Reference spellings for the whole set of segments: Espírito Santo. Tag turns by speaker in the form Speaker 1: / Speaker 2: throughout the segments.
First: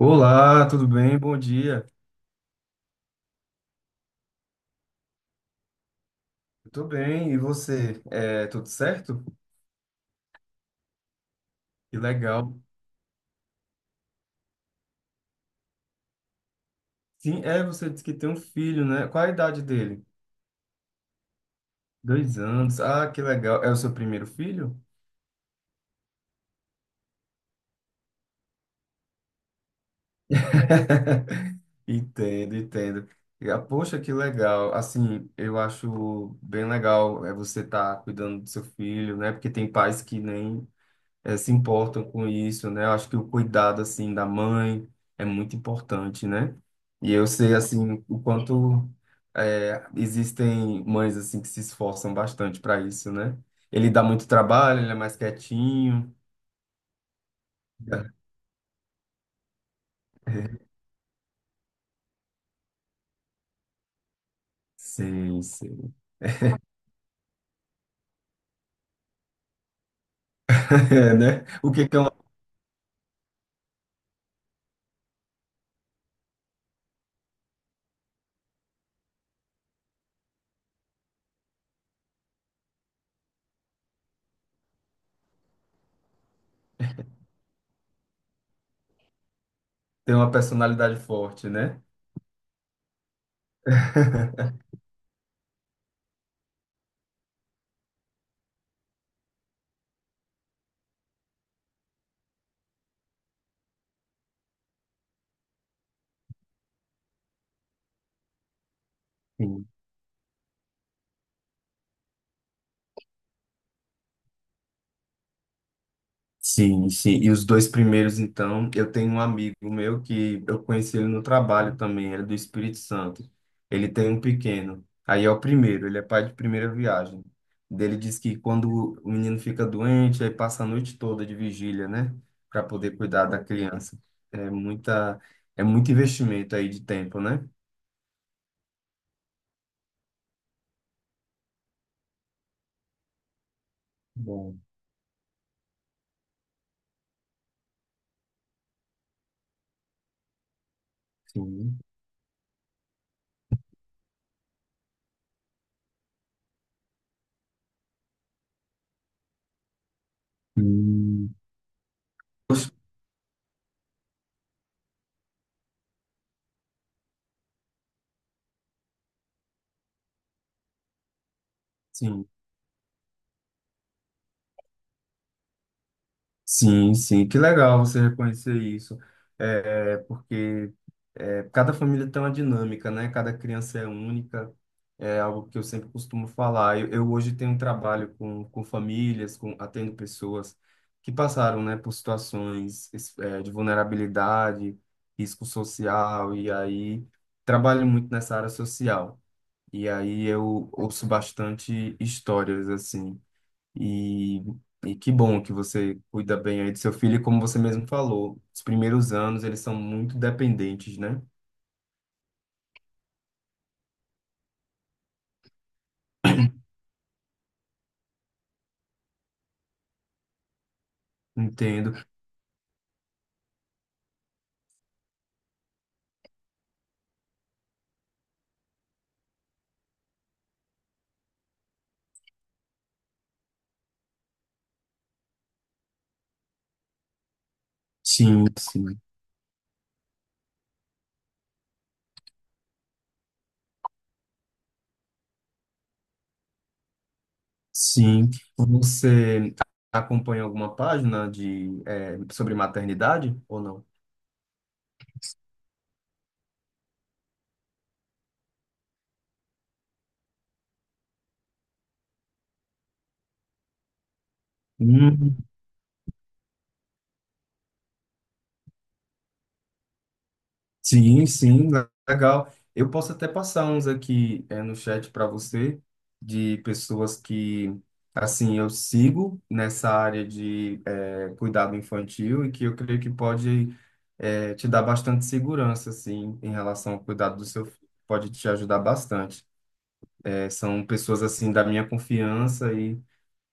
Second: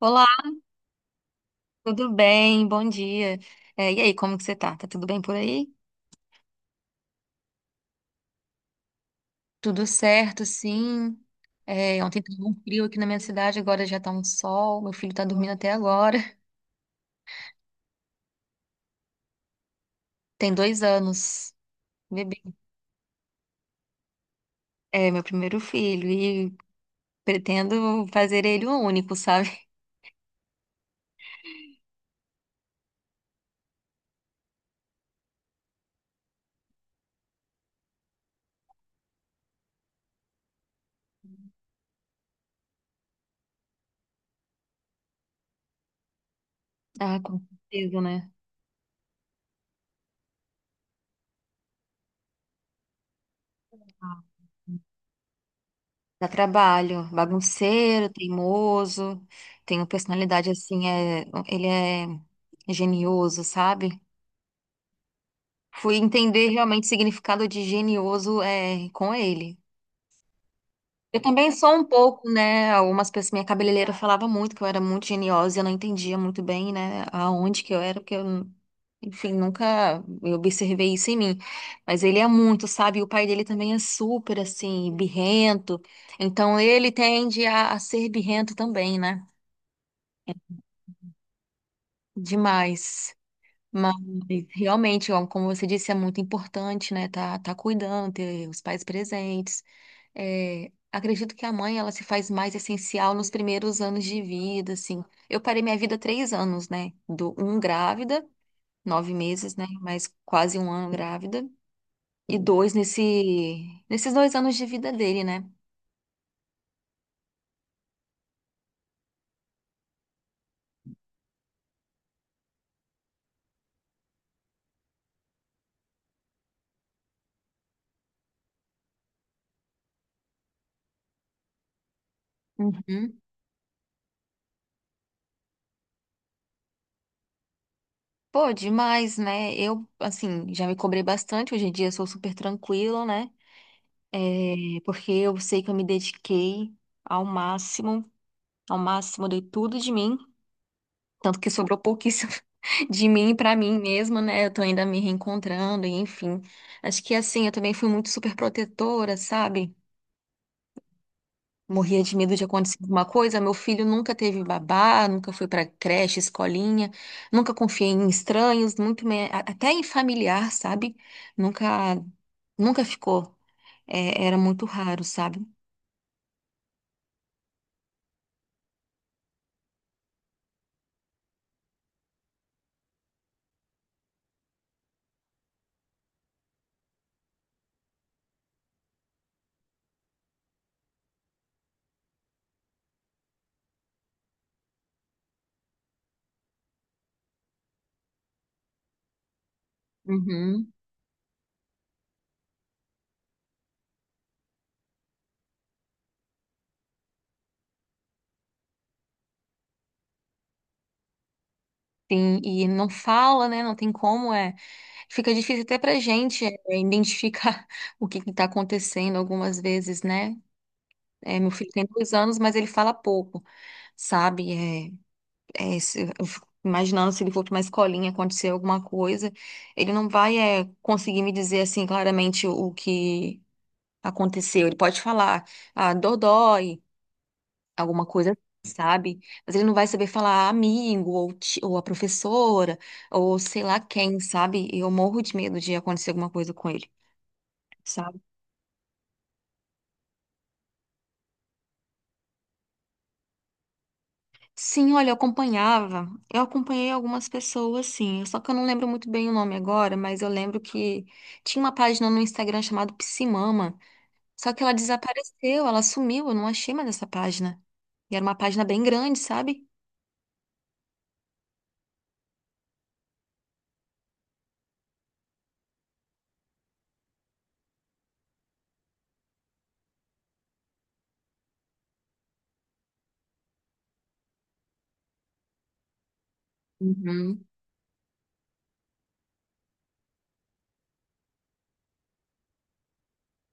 Speaker 1: Olá,
Speaker 2: tudo bem? Bom dia.
Speaker 1: tudo bem? Bom dia. É, e aí, como que você tá? Tá tudo bem por aí?
Speaker 2: Eu tô bem, e você? É, tudo certo?
Speaker 1: Tudo certo, sim.
Speaker 2: Que
Speaker 1: É, ontem tava um
Speaker 2: legal.
Speaker 1: frio aqui na minha cidade, agora já tá um sol. Meu filho tá dormindo até agora.
Speaker 2: Sim, é, você disse que tem um filho, né? Qual a idade dele?
Speaker 1: Tem 2 anos,
Speaker 2: Dois
Speaker 1: bebê.
Speaker 2: anos. Ah, que legal. É o seu primeiro filho?
Speaker 1: É meu primeiro filho e pretendo fazer ele um único, sabe?
Speaker 2: Entendo, entendo. E, poxa, que legal. Assim, eu acho bem legal é você estar cuidando do seu filho, né? Porque tem pais que nem se importam com isso, né? Eu acho que o cuidado, assim, da mãe é muito importante, né? E
Speaker 1: Ah,
Speaker 2: eu
Speaker 1: com
Speaker 2: sei,
Speaker 1: certeza,
Speaker 2: assim, o
Speaker 1: né?
Speaker 2: quanto existem mães, assim, que se esforçam bastante para isso, né? Ele dá
Speaker 1: Ah,
Speaker 2: muito trabalho, ele é mais quietinho.
Speaker 1: Dá trabalho, bagunceiro, teimoso, tem uma personalidade assim, é, ele é genioso, sabe?
Speaker 2: Sim, sim.
Speaker 1: Fui entender realmente o significado de genioso é, com ele.
Speaker 2: É,
Speaker 1: Eu
Speaker 2: né?
Speaker 1: também
Speaker 2: O
Speaker 1: sou um
Speaker 2: que que é uma,
Speaker 1: pouco, né? Algumas pessoas, minha cabeleireira falava muito que eu era muito geniosa e eu não entendia muito bem, né? Aonde que eu era, porque eu, enfim, nunca eu observei isso em mim. Mas ele é muito, sabe? E o pai dele também é super, assim, birrento. Então ele tende a ser birrento também, né?
Speaker 2: ter uma personalidade forte, né?
Speaker 1: Demais. Mas realmente, ó, como você disse, é muito importante, né? Tá, tá cuidando, ter os pais presentes. É, acredito que a mãe, ela se faz mais essencial nos primeiros anos de vida, assim. Eu parei minha vida 3 anos, né? Do um grávida, 9 meses, né?
Speaker 2: Sim.
Speaker 1: Mas quase um ano grávida. E dois nesses 2 anos de vida dele, né?
Speaker 2: Sim, sim. E os dois primeiros, então, eu tenho um amigo meu que eu conheci ele no trabalho também, ele é do Espírito Santo. Ele tem um pequeno. Aí é o primeiro, ele é pai de primeira viagem. Ele diz que quando o menino fica doente, aí passa a noite toda de vigília, né? Para poder
Speaker 1: Uhum.
Speaker 2: cuidar da criança. É muita, é muito investimento aí de tempo, né?
Speaker 1: Pô, demais, né? Eu, assim, já me cobrei bastante. Hoje em dia eu sou super tranquila, né?
Speaker 2: Bom,
Speaker 1: É, porque eu sei que eu me dediquei ao máximo, ao máximo, eu dei tudo de mim, tanto que sobrou
Speaker 2: sim.
Speaker 1: pouquíssimo de mim pra mim mesma, né? Eu tô ainda me reencontrando, e enfim. Acho que assim, eu também fui muito super protetora, sabe?
Speaker 2: Hum.
Speaker 1: Morria de medo de acontecer alguma coisa. Meu filho nunca teve babá, nunca foi pra creche, escolinha, nunca confiei em estranhos, muito me... até em familiar, sabe? Nunca,
Speaker 2: Sim,
Speaker 1: nunca ficou. É, era muito raro, sabe?
Speaker 2: sim, sim. Que legal você reconhecer isso. É, porque É, cada família tem uma dinâmica, né? Cada criança é única. É algo que eu sempre costumo falar. Eu hoje tenho um trabalho com famílias, com atendo pessoas que passaram, né, por situações, é, de vulnerabilidade, risco social, e aí trabalho muito nessa área social. E aí eu
Speaker 1: Uhum.
Speaker 2: ouço bastante histórias, assim. E, e que bom que você cuida bem aí do seu filho, e como você mesmo falou, os primeiros anos eles são muito dependentes, né?
Speaker 1: Sim, e não fala, né? Não tem como, é. Fica difícil até pra gente é, identificar o que que tá acontecendo algumas vezes, né? É, meu filho tem
Speaker 2: Entendo.
Speaker 1: 2 anos, mas ele fala pouco, sabe? Eu fico imaginando se ele for pra uma escolinha, acontecer alguma coisa, ele não vai é, conseguir me dizer assim claramente o que aconteceu. Ele pode falar, ah, dodói, alguma coisa,
Speaker 2: Sim,
Speaker 1: assim,
Speaker 2: sim,
Speaker 1: sabe? Mas ele não vai saber falar amigo, ou, ou a professora, ou sei lá quem, sabe? Eu morro de medo de acontecer alguma coisa com ele. Sabe?
Speaker 2: sim. Você acompanha alguma página de sobre maternidade ou não?
Speaker 1: Sim, olha, eu acompanhava, eu acompanhei algumas pessoas, sim, só que eu não lembro muito bem o nome agora, mas eu lembro que tinha uma página no Instagram chamada Psimama, só que ela
Speaker 2: Hum,
Speaker 1: desapareceu, ela sumiu, eu não achei mais essa página. E era uma página bem grande, sabe?
Speaker 2: sim, sim, legal. Eu posso até passar uns aqui no chat para você de pessoas que assim eu sigo nessa área de cuidado infantil e que eu creio que pode te dar bastante segurança assim em relação ao cuidado do
Speaker 1: Uhum.
Speaker 2: seu filho. Pode te ajudar bastante. É, são pessoas assim da minha confiança e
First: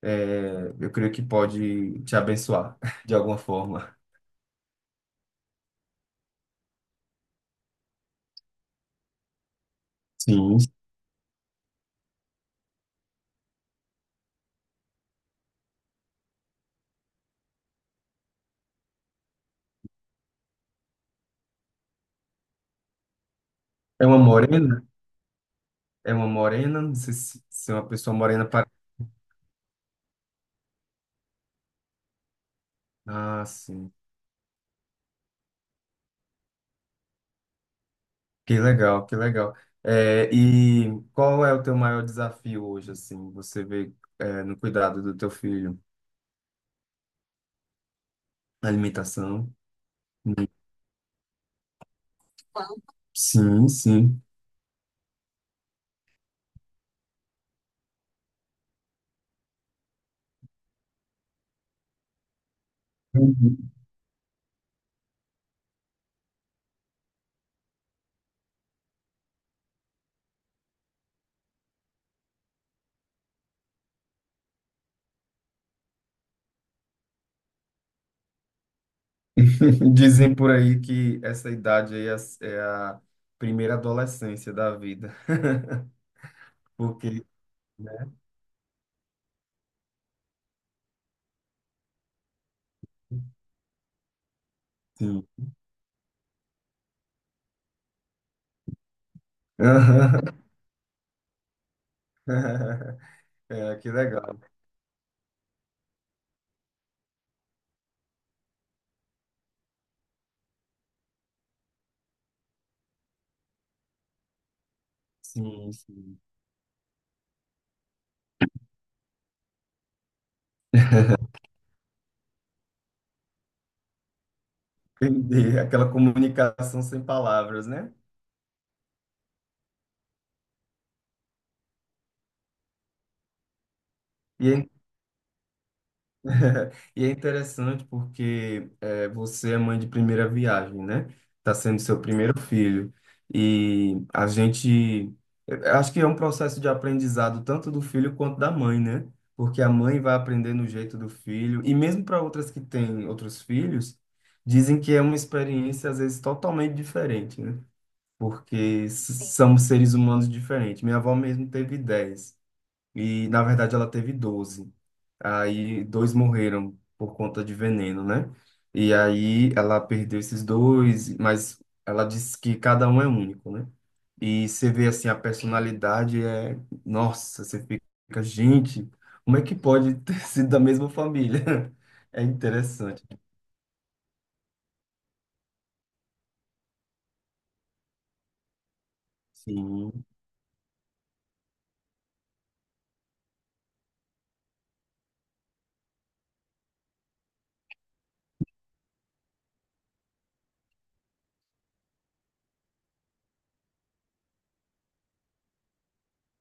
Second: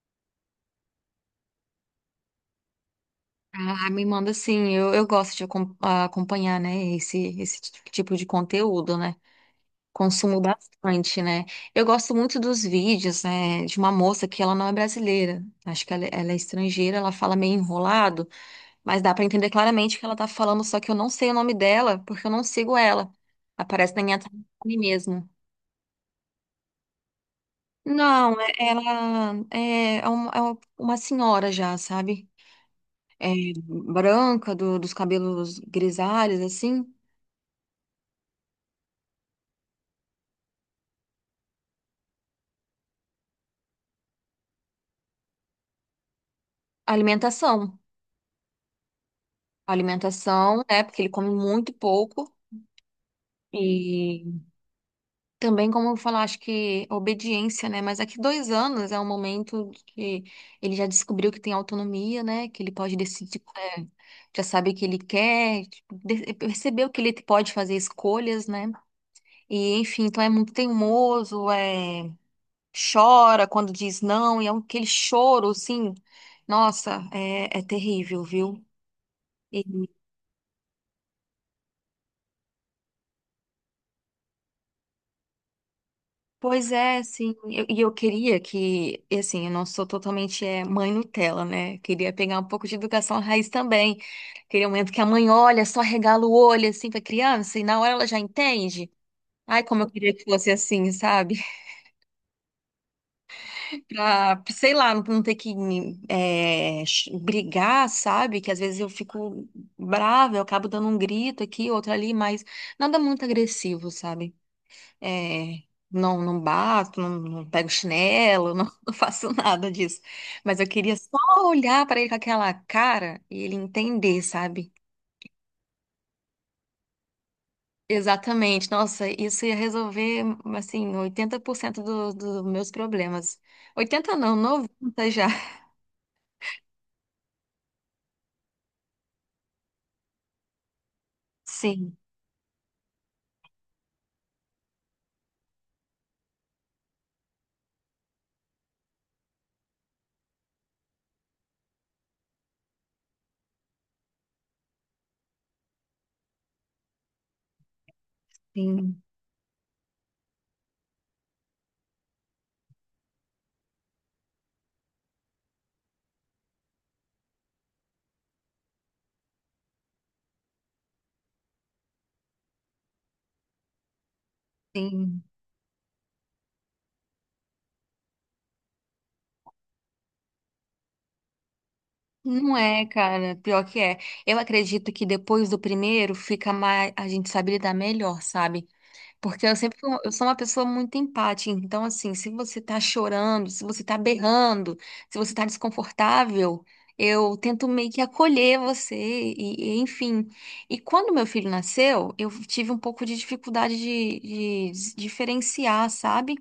Speaker 2: é, eu creio que pode te abençoar de alguma
Speaker 1: Ah,
Speaker 2: forma.
Speaker 1: me manda sim, eu gosto de acompanhar, né, esse tipo de conteúdo, né? Consumo
Speaker 2: Sim.
Speaker 1: bastante, né? Eu gosto muito dos vídeos, né, de uma moça que ela não é brasileira. Acho que ela é estrangeira, ela fala meio enrolado, mas dá pra entender claramente o que ela tá falando, só que eu não sei o nome dela, porque eu não sigo ela. Aparece na
Speaker 2: É uma
Speaker 1: minha timeline
Speaker 2: morena?
Speaker 1: mesmo.
Speaker 2: É uma morena? Não sei se, se é uma pessoa
Speaker 1: Não,
Speaker 2: morena para.
Speaker 1: ela é uma senhora já, sabe? É,
Speaker 2: Ah, sim.
Speaker 1: branca, dos cabelos grisalhos, assim.
Speaker 2: Que legal, que legal. É, e qual é o teu maior desafio hoje, assim? Você vê é, no cuidado do teu filho,
Speaker 1: Alimentação.
Speaker 2: na alimentação? Hum.
Speaker 1: Alimentação, né? Porque ele come muito pouco.
Speaker 2: Sim, sim.
Speaker 1: E também, como eu falar, acho que obediência, né? Mas daqui 2 anos é um momento que ele já descobriu que tem autonomia, né? Que ele pode decidir, é, já sabe o que ele quer, tipo, percebeu que ele pode fazer escolhas, né? E, enfim, então é muito teimoso, é, chora quando diz não, e aquele choro, assim, nossa, é, é terrível, viu?
Speaker 2: Dizem por aí que essa idade aí é a primeira adolescência da vida.
Speaker 1: Pois é,
Speaker 2: Porque,
Speaker 1: assim, eu
Speaker 2: né,
Speaker 1: queria que, e assim, eu não sou totalmente é, mãe Nutella, né? Queria pegar um pouco de educação raiz também. Aquele momento que a mãe
Speaker 2: sim.
Speaker 1: olha, só regala o olho, assim, pra criança, e na hora ela já entende. Ai, como eu queria que
Speaker 2: Aham.
Speaker 1: fosse assim, sabe?
Speaker 2: É, que legal.
Speaker 1: Pra, sei lá, não ter que brigar, sabe? Que às vezes eu fico brava, eu acabo dando um grito aqui, outro ali, mas nada muito agressivo, sabe? É,
Speaker 2: Sim, sim.
Speaker 1: não, não bato, não, não pego chinelo, não, não faço nada disso. Mas eu queria só olhar para ele com aquela cara e ele entender, sabe?
Speaker 2: Entendi. Aquela comunicação sem palavras, né?
Speaker 1: Exatamente. Nossa, isso ia resolver, assim, 80% dos meus problemas. 80 não,
Speaker 2: E é.
Speaker 1: 90 já.
Speaker 2: E é interessante porque você é mãe de primeira viagem, né? Está sendo
Speaker 1: Sim,
Speaker 2: seu primeiro filho. E a gente. Eu acho que é um processo de aprendizado tanto do filho quanto da mãe, né? Porque a mãe vai aprendendo o jeito do filho. E mesmo para outras que têm outros filhos, dizem que é uma experiência, às vezes, totalmente diferente, né? Porque
Speaker 1: sim,
Speaker 2: somos seres humanos diferentes. Minha avó mesmo teve 10. E na verdade ela teve 12. Aí dois morreram por conta de veneno, né? E aí ela perdeu esses dois, mas ela disse que cada um é único, né? E você vê assim a
Speaker 1: sim.
Speaker 2: personalidade é, nossa, você fica, gente, como é que pode ter sido da mesma família? É
Speaker 1: Não é,
Speaker 2: interessante.
Speaker 1: cara, pior que é. Eu acredito que depois do primeiro fica mais, a gente sabe lidar melhor, sabe? Porque eu sempre fui
Speaker 2: Sim,
Speaker 1: eu sou uma pessoa muito empática. Então, assim, se você tá chorando, se você tá berrando, se você tá desconfortável, eu tento meio que acolher você, e enfim. E quando meu filho nasceu, eu tive um pouco de dificuldade de diferenciar, sabe?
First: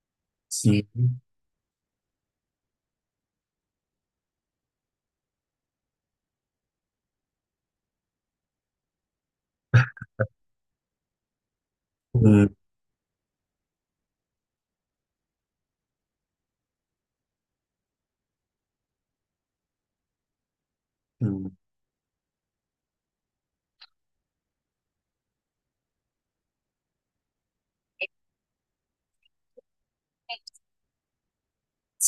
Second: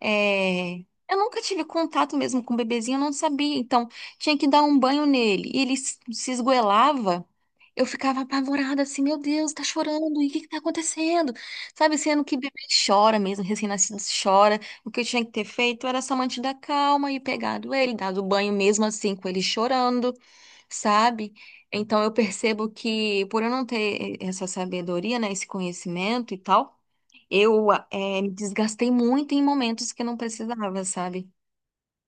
Speaker 1: É, Eu
Speaker 2: sim.
Speaker 1: nunca tive contato mesmo com o bebezinho, eu não sabia. Então, tinha que dar um banho nele. E ele se esgoelava. Eu ficava apavorada, assim, meu Deus, tá chorando, e o que que tá acontecendo? Sabe, sendo que
Speaker 2: Hum,
Speaker 1: bebê chora mesmo, recém-nascido chora. O que eu tinha que ter feito era só mantido a calma e pegado ele, dado banho mesmo assim, com ele chorando, sabe?
Speaker 2: hum.
Speaker 1: Então eu percebo que, por eu não ter essa sabedoria, né, esse conhecimento e tal, eu me desgastei muito em momentos que eu não precisava, sabe?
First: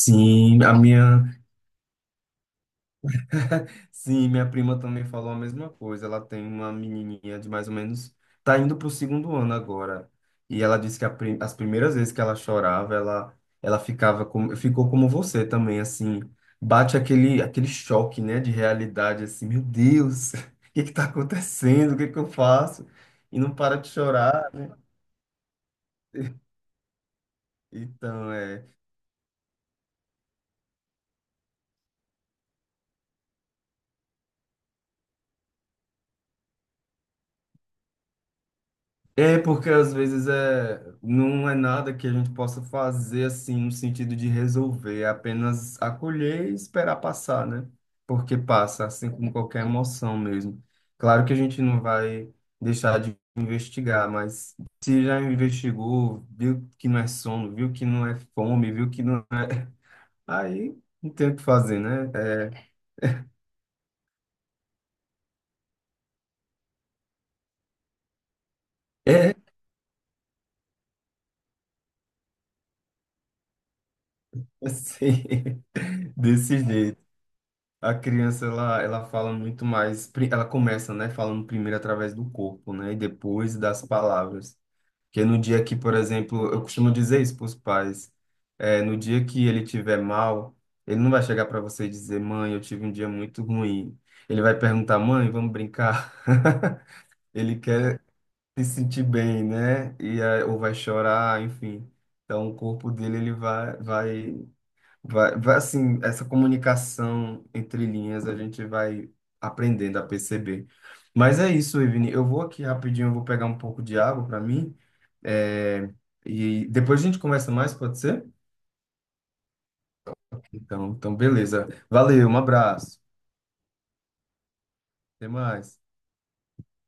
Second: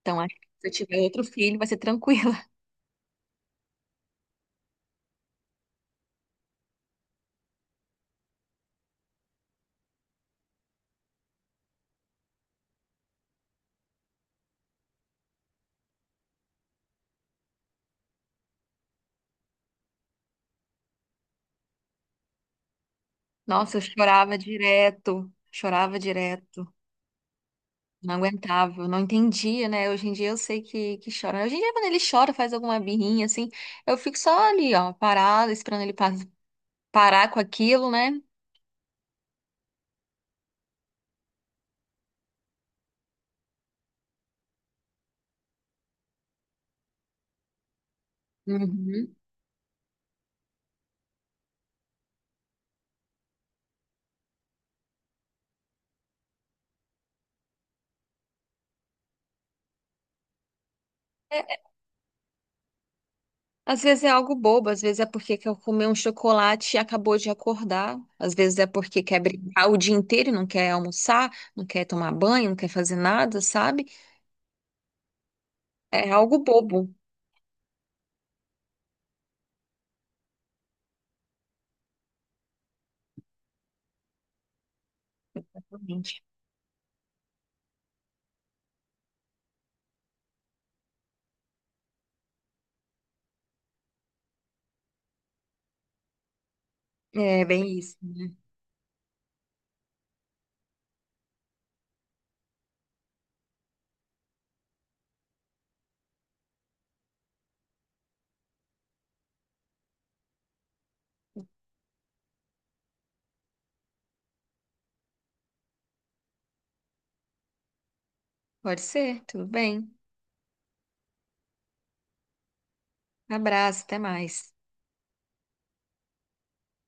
Speaker 1: Então acho que se
Speaker 2: a
Speaker 1: eu tiver
Speaker 2: minha.
Speaker 1: outro filho, vai ser tranquila.
Speaker 2: Sim, minha prima também falou a mesma coisa. Ela tem uma menininha de mais ou menos, tá indo pro segundo ano agora. E ela disse que as primeiras vezes que ela chorava, ela ficava como, ficou como você também, assim, bate aquele choque, né, de realidade, assim, meu Deus, o que que tá acontecendo? O que que eu faço? E não
Speaker 1: Nossa,
Speaker 2: para
Speaker 1: eu
Speaker 2: de
Speaker 1: chorava
Speaker 2: chorar.
Speaker 1: direto, chorava direto. Não
Speaker 2: Então, é.
Speaker 1: aguentava, não entendia, né? Hoje em dia eu sei que chora. Hoje em dia, quando ele chora, faz alguma birrinha assim, eu fico só ali, ó, parada, esperando ele parar com aquilo, né?
Speaker 2: É porque às vezes é, não é nada que a gente possa fazer assim no sentido de resolver, é apenas acolher e esperar passar, né? Porque passa, assim
Speaker 1: Uhum.
Speaker 2: como qualquer emoção mesmo. Claro que a gente não vai deixar de investigar, mas se já investigou, viu que não é sono, viu que não é fome, viu que não é... Aí não tem o que fazer, né?
Speaker 1: Às vezes é algo bobo, às vezes é porque quer comer um chocolate e acabou de acordar, às vezes é porque quer
Speaker 2: É
Speaker 1: brincar o dia inteiro e não quer almoçar, não quer tomar banho, não quer fazer nada, sabe?
Speaker 2: assim,
Speaker 1: É algo
Speaker 2: desse
Speaker 1: bobo.
Speaker 2: jeito. A criança, ela fala muito mais, ela começa, né, falando primeiro através do corpo, né, e depois das palavras. Porque no dia que, por
Speaker 1: Exatamente.
Speaker 2: exemplo, eu costumo dizer isso para os pais, é, no dia que ele tiver mal, ele não vai chegar para você e dizer, mãe, eu tive um dia muito ruim. Ele vai perguntar, mãe, vamos brincar?
Speaker 1: É
Speaker 2: Ele
Speaker 1: bem isso,
Speaker 2: quer
Speaker 1: né?
Speaker 2: se sentir bem, né, ou vai chorar, enfim. Então, o corpo dele, ele vai, assim, essa comunicação entre linhas a gente vai aprendendo a perceber. Mas é isso, Evine. Eu vou aqui rapidinho, eu vou pegar um pouco de água para mim. É, e depois a gente conversa mais, pode ser?
Speaker 1: Pode ser, tudo bem.
Speaker 2: Beleza. Valeu, um abraço.
Speaker 1: Abraço, até mais.
Speaker 2: Até mais.